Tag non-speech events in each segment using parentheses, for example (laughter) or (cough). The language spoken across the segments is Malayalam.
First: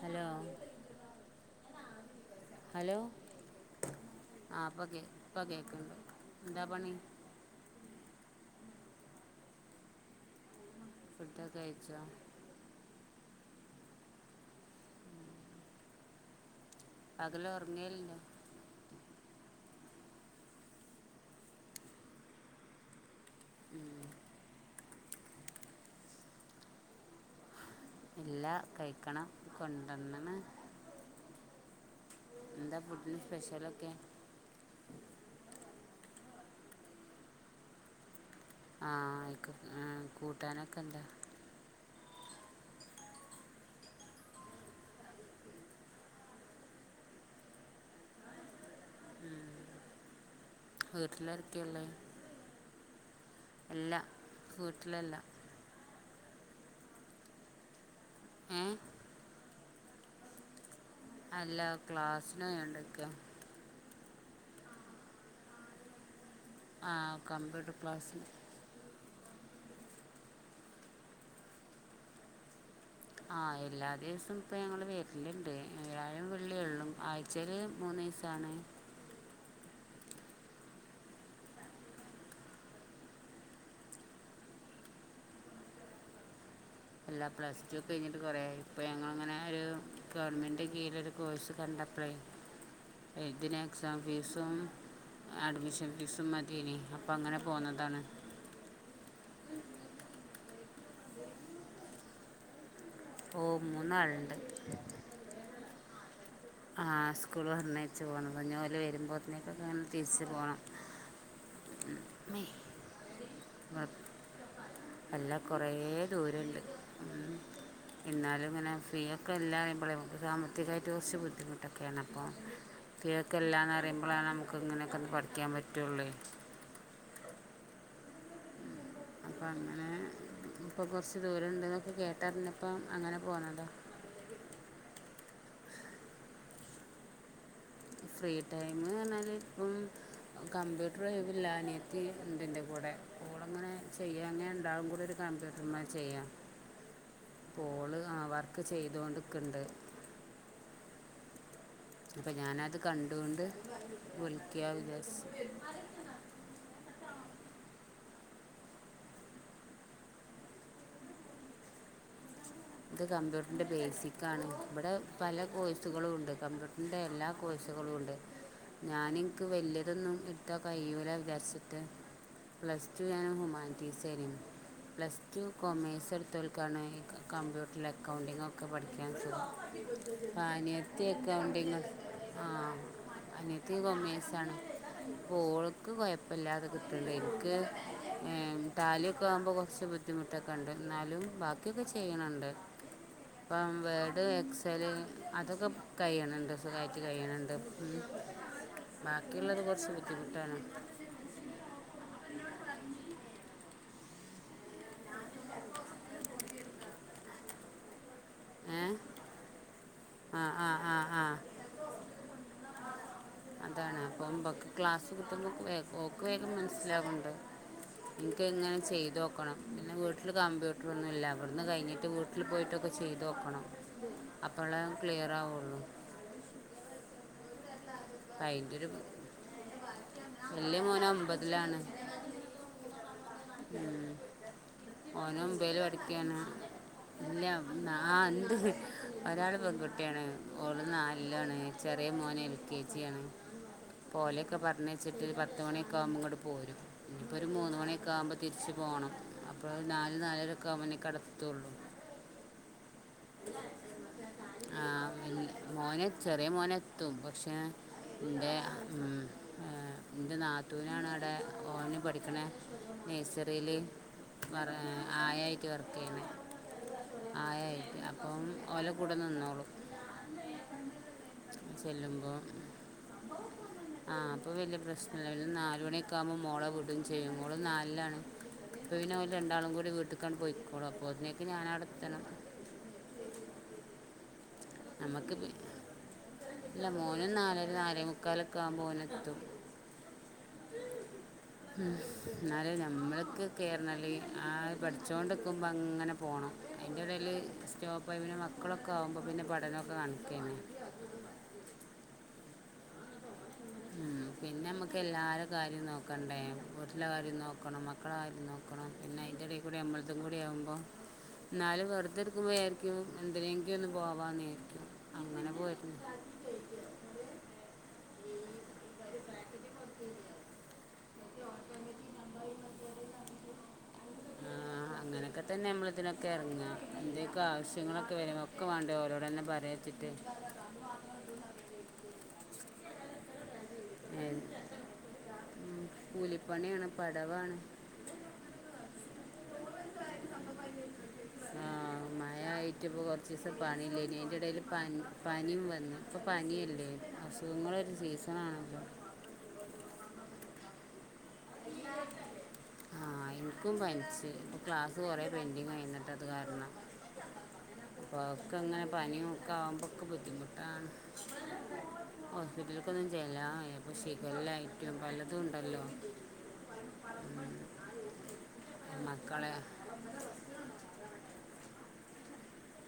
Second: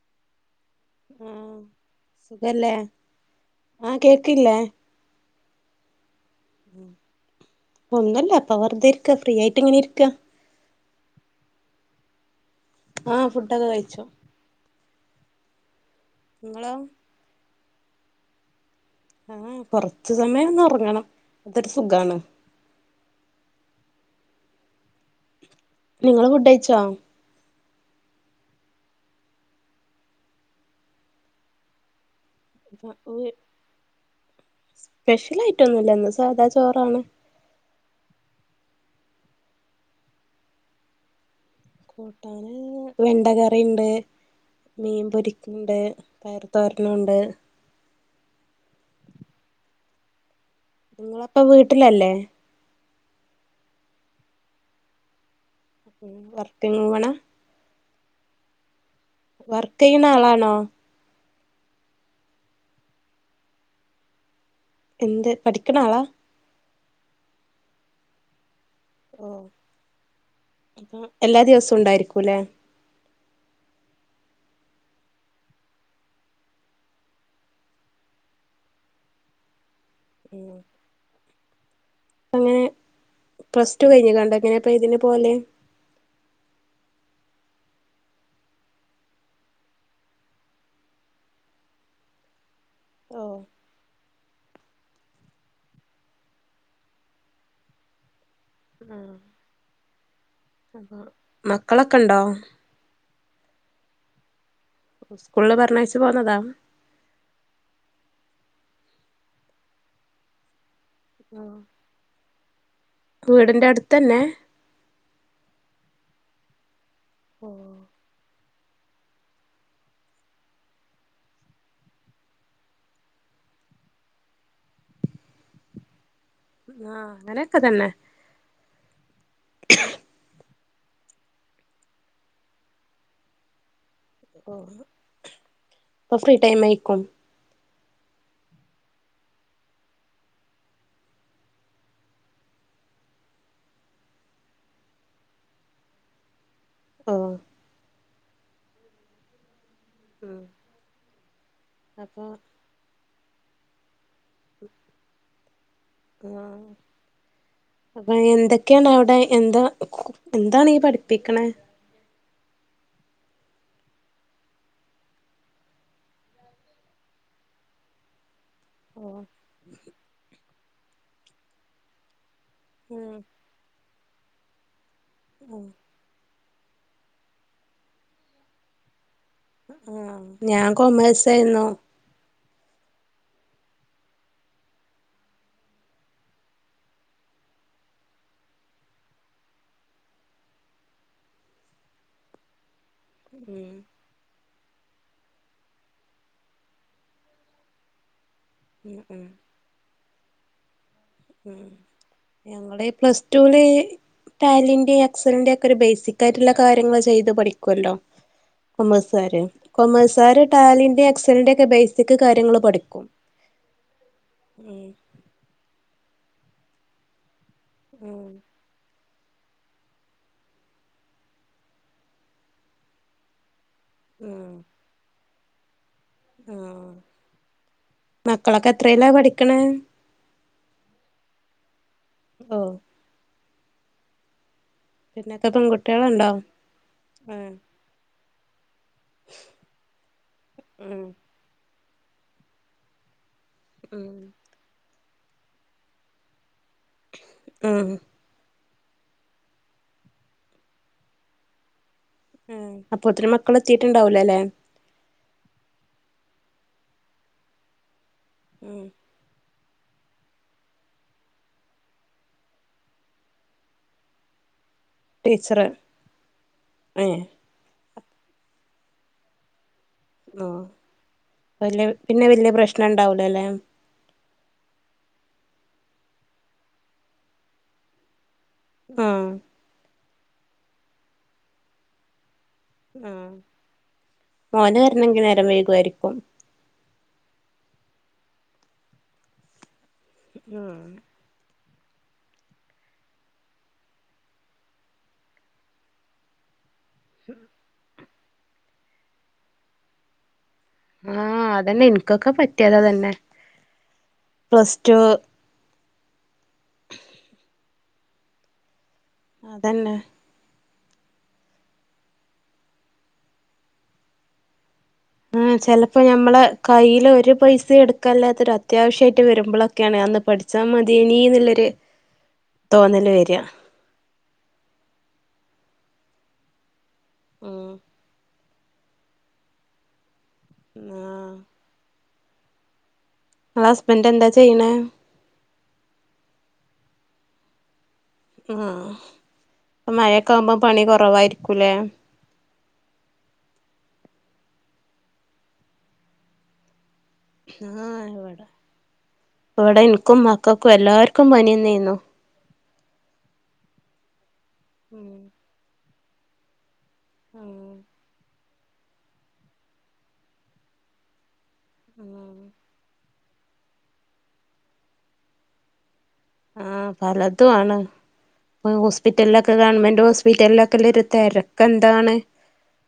ഹലോ ഉം സുഖല്ലേ ഹലോ ആഹ കേക്കില്ലേ ഇപ്പകെകണ്ട് എന്താപണി ഒന്നുല്ല ഇപ്പ വെറുതെ ഇരിക്ക ഫ്രീ ആയിട്ട് ഇങ്ങനെ ഇരിക്ക ഫുഡൊക്കെ കഴിച്ചാ ആഹ ഫുഡൊക്കെ കഴിച്ചു നിങ്ങളോ പകല് ഉറങ്ങൽ ഉണ്ടോ ആഹ കൊറച്ച് സമയം ഒന്ന് ഉറങ്ങണം അതൊരു സുഖമാണ് (inaudible) നിങ്ങള് ഫുഡ് കഴിച്ചോ ഇല്ലാ കഴിക്കണം കൊണ്ടുവന്നാണ് എന്താ ഫുഡിന് ഉവ്വ് സ്പെഷ്യലൊക്കെ സ്പെഷ്യൽ ആയിട്ട് ഒന്നുല്ല ഇന്ന് സാധാ ചോറാണ് ആഹ് അയ്ക്ക് കൂട്ടാനൊക്കെ എന്താ കൂട്ടാന് വെണ്ട കറിണ്ട് മീൻ പൊരിക്കുന്നുണ്ട് പയർ തോരന്നുണ്ട് ഉം നിങ്ങളപ്പ വീട്ടിലല്ലേ അല്ലാ വീട്ടിലല്ലാ വർക്കിംഗ്‌ വുമണ ആഹ് വർക്കെയുന്നളണോ അല്ല ക്ലാസ്സിനോയുണ്ടൊക്ക എന്ത് പഠിക്കണ ആളാ ആഹ് കമ്പ്യൂട്ടർ ക്ലാസ്സി ഓഹ് എല്ലാ ദിവസവും ഉണ്ടായിരിക്കുല്ലെ ആഹ് എല്ലാ ദിവസം ഇപ്പ ഞങ്ങള് വരലുണ്ട് വ്യാഴം വെള്ളിയെള്ളൂ ആയി ചെറി മൂന്ന് വയസ്സണ് ഉം അങ്ങനെ പ്ലസ് ടു കഴിഞ്ഞ കണ്ട എങ്ങനെ അപ്പ ഇതിന് പോലെ എല്ലാ പ്ലസ് ടു ഒക്കെ കഴിഞ്ഞിട്ട് കുറേ ആയി ഇപ്പൊ ഞങ്ങനെ ഒരു ഗവൺമെന്റെ കീഴിലോ കോഴ്സ് കണ്ടപ്പളേ ഓ ഇതിന് എക്സാം ഫീസും അഡ്മിഷൻ ഫീസും മതിനി അപ്പം അങ്ങനെ പോന്നതാണ് ആഹ് ആഹ് മക്കളൊക്കെണ്ടോ ഓഹ് മൂന്നാളുണ്ട് സ്കൂളിൽ പറഞ്ഞയിച്ച പോന്നതാ ആഹ് സ്കൂൾപറഞ്ഞച്ച് പോന്നത് ഓല് വരുമ്പോത്തേക്കൊക്കെ തിരിച്ചു പോണം ആഹ് മ്മേ വീടിന്റെ അടുതന്നെ എല്ലാ കുറേ ദൂരുണ്ട് ഓ എന്നാലും ഇങ്ങനെ ഫീയൊക്കെ എല്ലാ പറയുമ്പോഴേ നമുക്ക് സാമ്പത്തികായിട്ട കുറച്ച് ബുദ്ധിമുട്ടൊക്കെയാണ് അപ്പം ഫ്രീയൊക്കെ എല്ലാന്ന് പറയുമ്പോഴാണ് നമുക്ക് ഇങ്ങനെയൊക്കെ ഒന്ന് പഠിക്കാൻ പറ്റയുള്ളേ ആഹ് അങ്ങനെയൊക്കെ തന്നെ അപ്പൾ അങ്ങനെ ഇപ്പോ കുറച്ച് ദൂരം ഉണ്ടെന്നൊക്കെ കേട്ടറിഞ്ഞപ്പം അങ്ങനെ പോണതാ പ്പൊ ഫ്രീ ടൈം എയിക്കും ഫ്രീ ടൈം ആർഞ്ഞാൽ ഇപ്പം കമ്പ്യൂട്ടർ ഒഴിവില്ല അനിയത്തിയുണ്ട് എന്റെ കൂടെ (unintelligible) അങ്ങനെ ചെയ്യു അങ്ങനെ ഉണ്ടാവും കൂടെ ഒരു കമ്പ്യൂട്ടറിന് മേൽ ചെയ്യ ഓഹ് കോള് ആഹ് വർക്ക് ചെയ്തൊണ്ടിക്കണ്ട് ഉം അപ്പൊ ഞാനത് കണ്ടൂണ്ട് വിളിക്കാന് വിചാ ആഹ് അപ്പൊ എന്തൊക്കെയാണ് അവിടെ എന്താ എന്താണ് ഈ പഠിപ്പിക്കണ ഇത് കമ്പ്യൂട്ടറിൻ്റെ ബേസിക്കാണ് ഇവിടെ പല കോഴ്സുകളും ഉണ്ട് കമ്പ്യൂട്ടറിൻ്റെ എല്ലാ കോഴ്സുകളുണ്ട് (inaudible) ഞാൻ ഇൻക്ക് വലിയതൊന്നും എടുത്ത കൈയൂല വിചാരിച്ചിട്ട് പ്ലസ് ടു ഉം ഞാൻ ഹുമാനിറ്റി (unintelligible) പ്ലസ് ടു കോമേഴ്സ് എടുത്തോൽക്കാണ് കമ്പ്യൂട്ടറിൽ അക്കൗണ്ടിങ്ങൊക്കെ പഠിക്കാ ആഹ് ഞാൻ അനിയത്തി കൊമേഴ്സ് ആയിരുന്നു അക്കൗണ്ടിങ്ങ ആഹ് അനിയത്തി കോമേഴ്‌സ് ആണ് ഓൾക്ക് കൊഴപ്പില്ലാതെ കിട്ട്ണ്ട് എനിക്ക് ഏമ് കാലിയൊക്കെ ആകുമ്പോ കൊറ്ച്ച് ബുദ്ധിമുട്ടൊക്കെണ്ട്. ന്നാലും ബാക്കിയൊക്കെ ചെ. ചെയ്യണണ്ട് ഇപ്പം ഉം വേ. ത് എക്സല് അതൊക്കെ കയ്യ്ണ് ണ്ട് സുഖായിട്ട് കയ്യ്ണ് ണ്ട് ഉം ഉം ഉം ബാക്കിള്ളത് കൊറ്ച്ച് ബുദ്ധിമുട്ടാണ്. ഉം ഞങ്ങടെ ഈ പ്ലസ്ടുല് ട്ടാലിന്റെ എക്സലിന്റെ ഒക്കെ ഒരു ബേസിക് ആയിട്ടുള്ള കാര്യങ്ങൾ ചെയ്ത് പഠിക്കൊല്ലോ. ഏ കൊമേഴ്സാര് ആ കൊമേഴ്സാര് ആ ആ ടാലിന്റെ ആ എക്സലന്റെ ഒക്കെ ബേസിക് കാര്യങ്ങൾ പഠിക്കും. അതാണ് അപ്പൊമ്പക്ക് ഉം ക്ലാസ് കിട്ടുമ്പോ ഓക്ക് വേഗം മനസ്സിലാകുണ്ട് ഉം ഇൻക്കിങ്ങനെ ചെയ്തു നോക്കണം പിന്നെ വീട്ടില് കമ്പ്യൂട്ടർ ഒന്നും ഇല്ല. വിടുന്ന് കഴിഞ്ഞിട്ട് വീട്ടിൽ പോയിട്ടൊക്കെ ചെയ്ത് നോക്കണം. അപ്പളേ ക്ലിയർ ആവുള്ളൂ. ഉം മക്കളൊക്കെ എത്രീല പഠിക്ക്ണേ? വല്ല്യമോന് ഒമ്പതിലാണ്. ഓഹ്. ഉം ഓന് പിന്നൊക്കെ ഒൻബേല് പെൺകുട്ടികളുണ്ടോ പടിക്കാണ് ഇല്ല ഉം ന്നാ (unintelligible) ഒരാള് പെൺകുട്ടിയാണ് ഓൾ ഉം നാല് താണ് ചെറിയ മോന് എ ൽ കെ ജി ആണ് ഉം ഓലൊക്കെ പറഞ്ഞയ് ച്ചിട്ട് പത്ത്മണി ഒക്കെ ആവുമ്പോ ഇങ്ങട്ട് പോരും. ഇപ്പോ ഒരു മൂന്ന് ഉം മണി ഒക്കെ ആവുമ്പോ. തിരിച്ചു പോണം അപ്പോൾ നാൽ നാലരൊക്കെ അവുമ്പോ നി കെടത്തുള്ളൂ. ഉം അപ്പൊത്തിന് മക്കൾ എത്തിയിട്ടുണ്ടാവൂലലേ ആ പി മോനെ ചെറിയ മോനെത്തും പക്ഷെ ന്റെ ഉം. ഏ ന്റെ നാത്തൂനാണ് അടെ ഓന് പഠിക്കണേ നേഴ്സറീൽ പറേ ടീച്ചറ് ആയായിട്ട് വർക്ക് ചെയ്യണേ. ഏഹ് ആയായിട്ട് അപ്പം ഓം ഓല കൂടെ നിനിന്നോളും. ഓ വല്യ പിന്നെ ചെല്ലുംമ്പോ. വല്യ പ്രശ്നം ഉണ്ടാവൂലല്ലേ ആ അപ്പൊ വല്ല്യ പ്രശ്നല്ല രു നാല് മണിയൊക്കെ ആവുമ്പോ മോളെ വിടും ചെയ്യും. മോള് നാലിലാണ്. അപ്പപിന്നെ ഓല് ആഹ് രണ്ടാളും കൂടി വീട്ട്ക്കാണ്ട് പോയിക്കോളും അപ്പോതിനേക്ക് ഞാൻ ഔടെത്തണം. ഉം മോന് വരണെങ്കി നമുക്ക് നേരം പി- വൈകു ആയിരിക്കും. ഇല്ല മോനും നാലെര നാലേ മുക്കാലൊക്ക ആവുമ്പ ഓനെത്തും. ഉം ഉം ന്നാല് ഞമ്മക്ക് കേർന്നൽ ആ പഠിച്ചോണ്ട്ക്കുമ്പോ അങ്ങനെ പോണം. അയിന്റെടേൽ സ്റ്റോപ്പായി പിന്നെ മക്കളൊക്കെ ആവുമ്പോ പിന്നെ പഠനൊക്കെ കണക്കന്നെ. ആ അതന്നെ ൻക്കൊക്കെ പറ്റിയതതന്നെ. ഉം പിന്നെ മ്മക്ക് എല്ലാര കാര്യം നോക്കണ്ടേ വീട്ടില കാര്യം നോക്കണം മക്കള കാര്യം നോക്കണം പിന്നെ അതി്ന്റെടേകൂടെ അതന്നെ നമ്മൾതും കൂ. ടി ആവുമ്പോ ന്നാലും വെറുതെ ഇരിക്കുമ്പോ വിയാര്ക്കും എന്തിനെങ്കി ഒന്ന് പോവാ ന്ന് യാര്ക്യും ആ ചെലപ്പോ ഞമ്മള് കയ്യിൽ ഒരു പൈസയും എടുക്കല്ലാത്തൊരു അത്യാവശ്യായിട്ട് വരുമ്പൊളൊക്കെയാണ് അന്ന് പഠിച്ചാ മതേനീ ന്നുള്ളൊര് തോന്നല് വെര. അങ്ങനെക്കെ തന്നെ നമ്മള് ഇതിനൊക്കെ എറ്ങ്ങ എന്തയൊക്കെ ഉം ആവശ്യങ്ങളൊക്കെ വരു ഒക്കെ വാണ്ടേ ഓരോടന്നെ പറയച്ചിട്ട്. ആഹ്. ങ്ങള ഹസ്ബൻറ്റ് എന്താ ചെയ്യ്ണേ. ഉം കൂലിപ്പണിയാണ് പടവാണ്. ഉം പ്പ മയൊക്കെ ആവുമ്പോ പണി കൊറവായിരിക്കുലേ. മയായിട്ട് ഇപ്പോ കൊറ്ച്ച്സം പണില്ലേനി അയിന്റെടേൽ പനി പനിം വന്നു ഇപ്പ പനിയല്ലേ. അസുഖങ്ങളൊരു സീസണാണല്ലോ. പ്പവിടെ ഇൻക്കും മക്കക്കും എല്ലാര്ക്കും പനിയന്നേന്നു. ഇന്ക്കും പന്ച്ച് പ്പം ക്ലാസ്സ് ഉം കൊറേ പെൻറിങ്ങായി ഇന്ന്ട്ടത് കാരണം. ഉം അവക്കങ്ങനെ പനിയൊക്കെ ആകുമ്പോക്കെ ബുദ്ധിമുട്ടാണ് ആഹ് ഹോസ്പിറ്റലക്കൊപ്പോ ചെല്ലാൻ വയ്യാ ഷിഗേല്ലയായിട്ടും പലതും ഉണ്ടല്ലോ ആ പലതുംആണ് ഇപ്പൊ മക്കളെ ഹോസ്പിറ്റലിലൊക്കെ ഗവൺമെന്റ്ഹോസ്‌പിറ്റലിലൊക്കെ ഹോസ്‌പിറ്റലിലൊക്കെന്തൊരു തിരക്കെന്താണ്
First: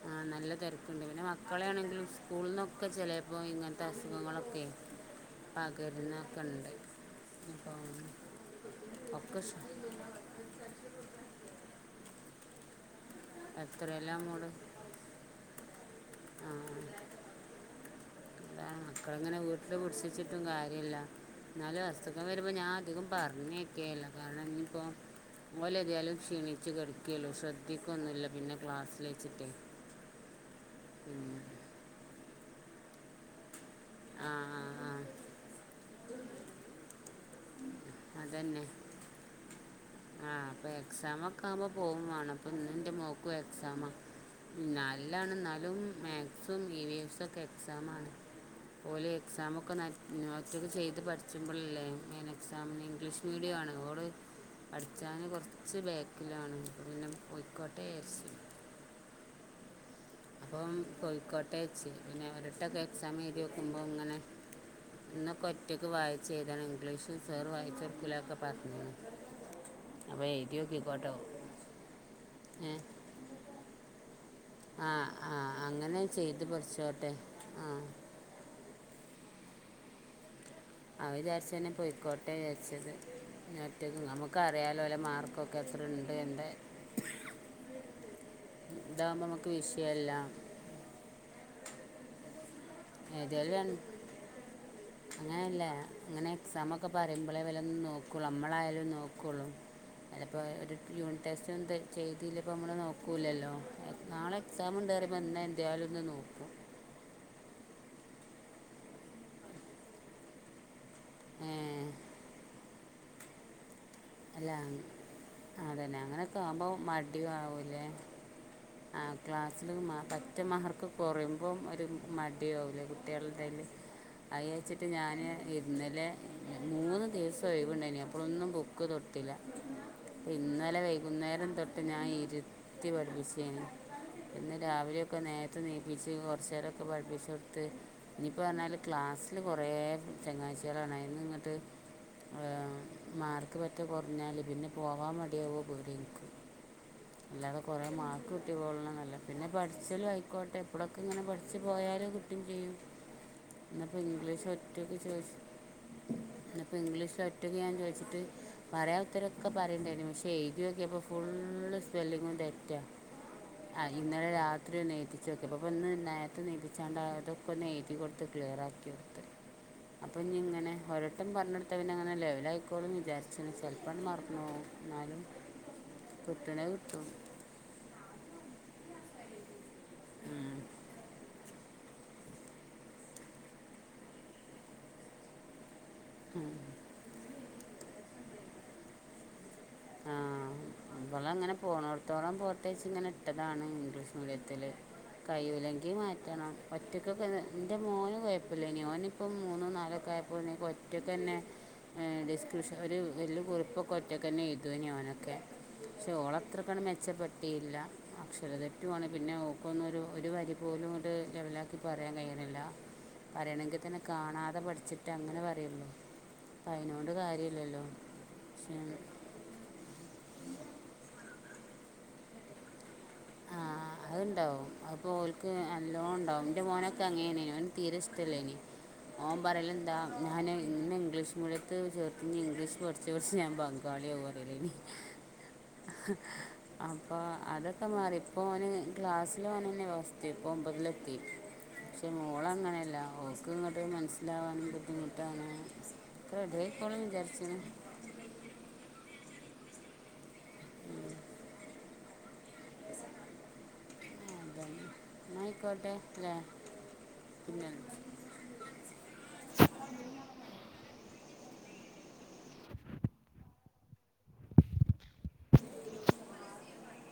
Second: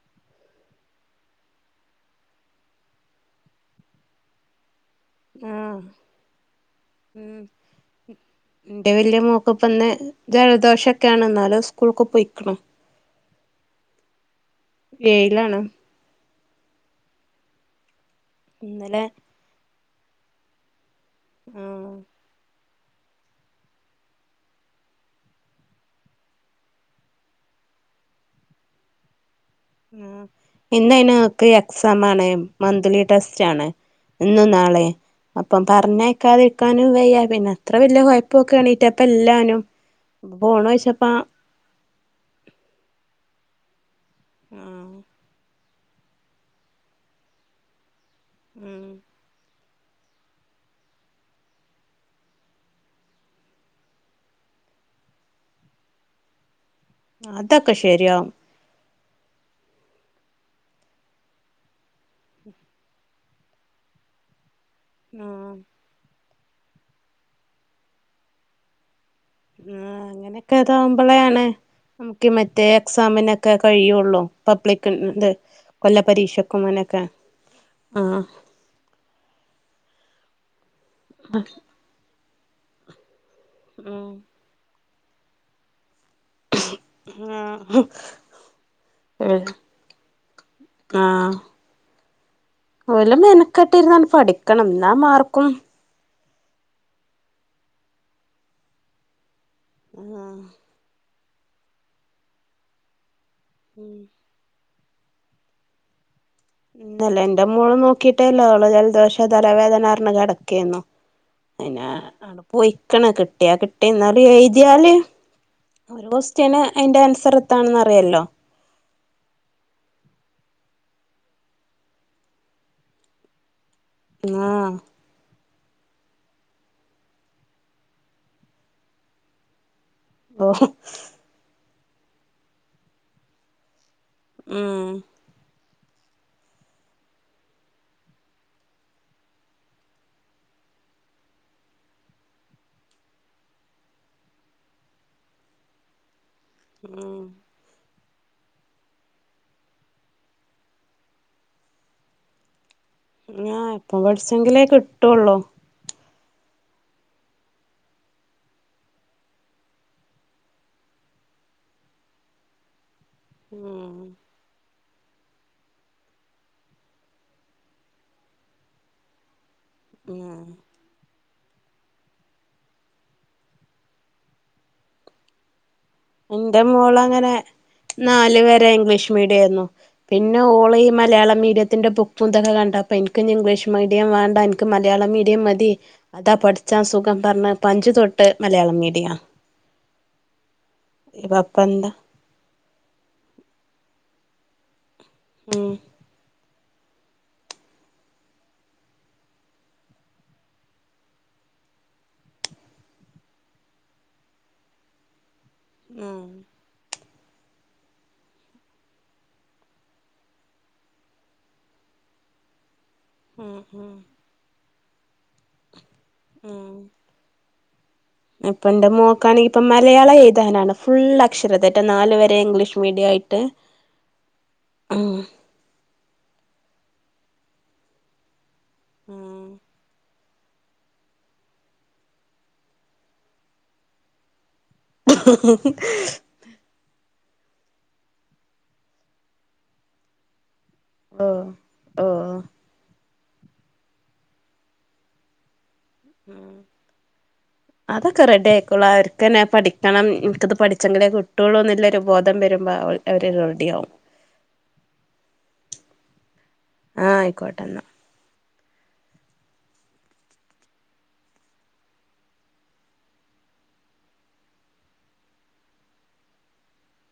ആഹ നല്ല തിരക്ക്ണ്ട് പിന്നെ മക്കളൊണെങ്കിലും സ്കൂളിൽ നിന്നൊക്കെ ചെിലപ്പോ ഇങ്ങനത്തെ അസുഖങ്ങളൊക്കെ ആഹ് പകരുന്നൊക്കെണ്ട് ഉം എന്റെ അപ്പ വലിയ ഒക്കെ (inaudible) മോക്കിപ്പ ഇന്ന് ജലദോഷൊക്കെയാണ് എന്നാലും സ്കൂൾക്ക്പോയ്ക്ക്ണ് എത്രേലാ മോള്? ഏയ്ലാണ്. ആഹ ഇന്നലെ മക്കള ഇങ്ങനെ വീട്ടിൽ പിടിച്ചുവച്ചിട്ടും കാര്യമില്ല എന്നാലും ആഹ് ആസ്പത്രി ഇത് വരുമ്പോ ഞാനധികം പറഞ്ഞൊക്കെയല്ല കാരണം ഇനിപ്പോ ഓലേതായാലും ക്ഷീണിച്ച് കെടക്കെയുള്ളൂ ശ്രദ്ധിക്കൊന്നുല്ല പിന്നെ ക്ലാസിൽ വെച്ചിട്ടേ ഇന്ന്‌യ്ന് ഓക്ക് എക്സാം ആണ് മന്ത്ലി ടെസ്റ്റ് ആണ് ആ ഇന്നും ആ നാളേം ആ അപ്പം പറഞ്ഞേക്കാതിരിക്കാനും വയ്യ പിന്നെ അത്ര വലിയ കുഴപ്പൊക്കെ അതന്നെ എണീട്ടപ്പ ഇല്ലാനും ഫോണോച്ചയ്പ്പോ എക്സാം ആവുമ്പൊ പോവുംവേണം അപ്പൊ ഇന്ന് ഇന്റെ മോക്കും എക്സാമാ ആഹ് നാലിലാണ് എന്നാലും (unintelligible) മാക്സും ഇ വി എസും ഒക്കെ എക്സാംആണ് ഉം എക്സാമൊക്കെ ഒറ്റൊക്ക് ചെയ്ത് പഠിച്ചുമ്പോളല്ലേ ഇംഗ്ലീഷ് മീഡിയമാണ് ഓള് പഠിച്ചാന് കുറച്ച് ബാക്കിലാണ് പിന്നെ അതൊക്കെ പോയിക്കോട്ടേന്ന് വച്ച് ശരിയാവും അപ്പം പോയിക്കോട്ടെന്ന് വച്ച് പിന്നെ ഒരട്ടക്കെ എക്സാം എഴുതിയേക്കുമ്പോ ഇങ്ങനെ ഇന്നൊക്കെ ആഹ് ഒറ്റയ്ക്ക് വായിച് എഴ്തണം ഇംഗ്ലീഷ് സർ വായിച്ചൊടുക്കൂലാന്നൊക്കെ പറഞീന്നു ആ അങ്ങനെയൊക്കെ ഇതാവുമ്പോളേ ആണ് നമുക്ക് മറ്റേ ഏഹ് എക്സാമിനൊക്കെ കഴിയുള്ളൂ ആ പബ്ലിക്ക് ആ കൊല്ല അങ്ങനെ ചെയ്ത് പരീക്ഷക്കും അങ്ങനൊക്കെ പഠിച്ചോട്ടെ ആ (unintelligible) അവൻ വിചാരിച്ച തന്നെ പോയിക്കോട്ടെ വെച്ചത് ഞാൻ ഒറ്റയ്ക്ക് ഉം നമുക്ക് ഇൻക് അറിയാലോ ഓലെ മാർക്കൊക്കെ എത്ര ഉണ്ട് ന്ന് ആ ഇതാകുമ്പോൾ നമുക്ക് വിഷയമല്ല ആഹ ഓല് ഏതായാലും മെനക്കെട്ടിരുന്നങ്ങട് പഠിക്കണം എന്നാ മാർക്കും അങ്ങനെയല്ല അങ്ങനെ എക്സാമൊക്കെ പറയുമ്പോളേ ഇവലൊന്ന് നോക്കുള്ളൂ നമ്മളായാലും നോക്കയുള്ളൂ ആഹ് അലപ്പോ ഒരു (unintelligible) യൂണിറ്റ് ടെസ്റ്റ് ഒന്നും (unintelligible) ചെയ്തില്ല ഇപ്പോൾ നമ്മൾ നോക്കൂല്ലല്ലോ എന്നാളെ എക്സാം ഉണ്ടെന്ന് പറയുമ്പോ എന്നാ എന്തായാലും ഒന്ന് നോക്കും ഇല്ല ഇന്റെ മോള് നോക്കിട്ടേല്ലാ അവള് ജലദോഷാ തലവേദനാന്നുപറഞ്ഞ് കെടക്കയിരുന്നു ഏ, പിന്നെ അങ്ങട് പോയിക്ക്ണ് കിട്ടിയ കിട്ടി എന്നാൽ അല്ല എഴുതിയാല് അതന്നെ ഒരു അങ്ങനെയൊക്കെ ക്യുഎസ്ടിയൻ ആകുമ്പോൾ അതിന്റെ ആൻസർ എത്താണെന്ന് അറിയല്ലോ ആ ക്ലാസ്സില് പറ്റ മാർക്ക് കുറയുമ്പം ഒരു മടിയാവൂലെ കുട്ടികള്ടെടയിൽ അയ് ആഹ് വിചാരിച്ചിട്ട് ഞാന് ഇന്നലെ മൂന്ന് ദിവസം ഒഴിവിൻണ്ടായിനി അപ്പളൊന്നും ബുക്ക് തൊട്ടീല്ല ഓഹ് ഇന്നലെ വൈകുന്നേരം തൊട്ട് ഞാൻ ഇരുത്തി പഠിപ്പിച്ചെനി ഇന്ന് ഉം രാവിലെയൊക്കെ നേരത്ത് ണീപ്പിച്ച് കുറച്ചേരൊക്കെ പഠിപ്പിച്ചോടുത്ത് ഇനിയിപ്പോ പറഞ്ഞാല് ക്ലാസ്സില് കുറെേ ചങ്ങായിച്ചികളാണ് അതിന്ന് ഇങ്ങോട്ട് മാർക്ക് പറ്റ കുറഞ്ഞാല് പിന്നെ പോവാൻ മടിയാവോന്നാ പേടിയാ ഉം അല്ലാതെ കൊറേ മാർക്കും കിട്ടികൊളണംന്നില്ല പിന്നെ പഠിച്ചാലും ആയിക്കോട്ടെ ഇപ്പഴൊക്കെ ഇങ്ങനെ പഠിച്ച് പോയാലും കിട്ടും ചെയ്യും ആ ഇന്നിപ്പോ ഇപ്പം ഇന്ഗ്ലീഷ് പഠിച്ചെങ്കിലേ ഒറ്റയ്ക് കിട്ടുള്ളൂ ഇന്നിപ്പോ ഇംഗ്ലീഷ് ഒറ്റക്ക് ഞാൻ ചോദിച്ചിട്ട് പറയാൻ ഉത്തരൊക്കെ പറയിണ്ടായിരുന്നു പക്ഷെ എഴുതിയോക്കിയപ്പോ ഫുള്ള് സ്പെല്ലിങ്ങും തെറ്റാ ആ ഉം ഇന്നലെ രാത്രി രാത്രി ഒന്ന് എഴുതിചോക്കി നേർത്തെ നീപ്പിച്ചണ്ട് അതൊക്കെയൊന്ന് എഴുതിപ്പിച്ചോക്കി എഴുതി കൊടുത്ത് ക്ലിയർറാക്കി (inaudible) ഉം അപ്പൊഞ്ഞിങ്ങനെ ഓരൊ ട്ടൻ പർഞ്ഞൊട്ത്ത പിന്നങ്ങനെ ലെവലായിക്കോളും ന്ന് വിചാരിചിണ് ചെൽപാണ്ട് മറന്നോവും ന്നാലും ഇന്റെ മോളങ്ങനെ നാല് വരെ ഇംഗ്ലീഷ് മീഡിയായിരുന്നു പിന്നെ ഉം. ഓള് ഈ മലയാള മീഡിയത്തിന്റെ ബുക്കുംന്തൊക്കെ കണ്ടപ്പ എനിക്കിനി ഇംഗ്ലീഷ് മീഡിയം വേണ്ടാ എ ക്ക് മലയാളം മീഡിയം മതി താ ഉം. പഠിച്ചാൻ സുഖാന്ന് പറഞ്ഞ് പ്പഞ്ചു തൊട്ട് മലയാളം മീഡിയാ ആ ഇപ്പ ഇവളങ്ങനെ പോണോ എന്താ ത്തോളം പോട്ടെന്നു ഇട്ടതാണ് ഇംഗ്ലീഷ് മീഡിയത്തില് ഉം കൈയൂല്ലെങ്കി മാറ്റണം ഒറ്റയ്ക്കൊക്കെ ഇൻ്റെ മോന് കൊയപ്പല്ലായ്നി ഓനിപ്പം മൂന്നോ നാലൊക്കെ ആയപ്പോനി ഒറ്റക്കെന്നെ ഏ ഡിസ്ക്രിപ്ഷൻ ഒരു വലിയ കുറിപ്പൊക്കെ ഒറ്റക്കന്നെ എഴുതോനി ഓനൊക്കെ പക്ഷെ ഉം ഓളത്ര (unintelligible) മെച്ചപ്പെടുത്തിയില്ല അക്ഷര തെറ്റു ആണ് പിന്നെ ഓക്കൊന്നൊരു ഒരു വരി പോലും ങ്ങട് ലെവലാക്കി പറയാൻ കഴിയ്ണില്ല (inaudible) അറിയണെങ്കി ഉം തന്നെ കാണാതെ പഠിച്ചി റ്റങ്ങനെ പറയല്ലെ പ്പയിനോണ്ട് കാര്യല്ലല്ലോ ഇപ്പന്റെ മോക്കാണെങ്കി ഇപ്പ മലയാളം എഴുതാനാണ് ഫുള്ളക്ഷര തെറ്റാ നാല് വരെ ഇംഗ്ലീഷ് മീഡിയായി ആ അഹ്ണ്ടാവും അഹ്‌ പ്പോല് ട്ട് നല്ലോണണ്ടാവും ന്റെ മോനൊക്കെ അങ്ങനെയാണ്‌ ഓന് തീരെ ഇഷ്ടല്ലേനി ആ ഓപറയലെന്താ ഞാന് ന്നെ ഇംഗ്ലീഷ് മീഡിയത്ത് ചേർത്ത് നി ഇംഗ്ലീഷ് പഠിച്ച് പഠിച്ച് ഞാൻ ബംഗാളിയാവൂ പറയല് (unintelligible) അപ്പൊ അതൊക്കെ മാറി ഇപ്പോ ഓന് ക്ലാസ്സിലോനന്നെ ഫസ് ഇപ്പൊ ഒമ്പതിലെത്തി ഓ ഓ ക്ഷേ മോളങ്ങനല്ല ഓ ബുക്കുംങ്ങട്ട് മനസ്സിലാവാനും ബുദ്ധിമുട്ടാണ് ഒക്കെ റെഡിആയിക്കോളും വിചാരിച്ച്ണ് അതൊക്കെ റെഡി ആയിക്കോളു അവർക്കന്നെ പഠിക്കണം എനിക്കത് പഠിച്ചെങ്കിലേ കിട്ടുള്ളുന്ന്ള്ളൊരു ബോധം വരുമ്പോ അവൾ അവര് റെഡിയാവും ന്നാ ആയിക്കോട്ടെ ലേ ആ ആയിക്കോട്ടെ പിന്നെ എന്നാ (unintelligible) (unintelligible)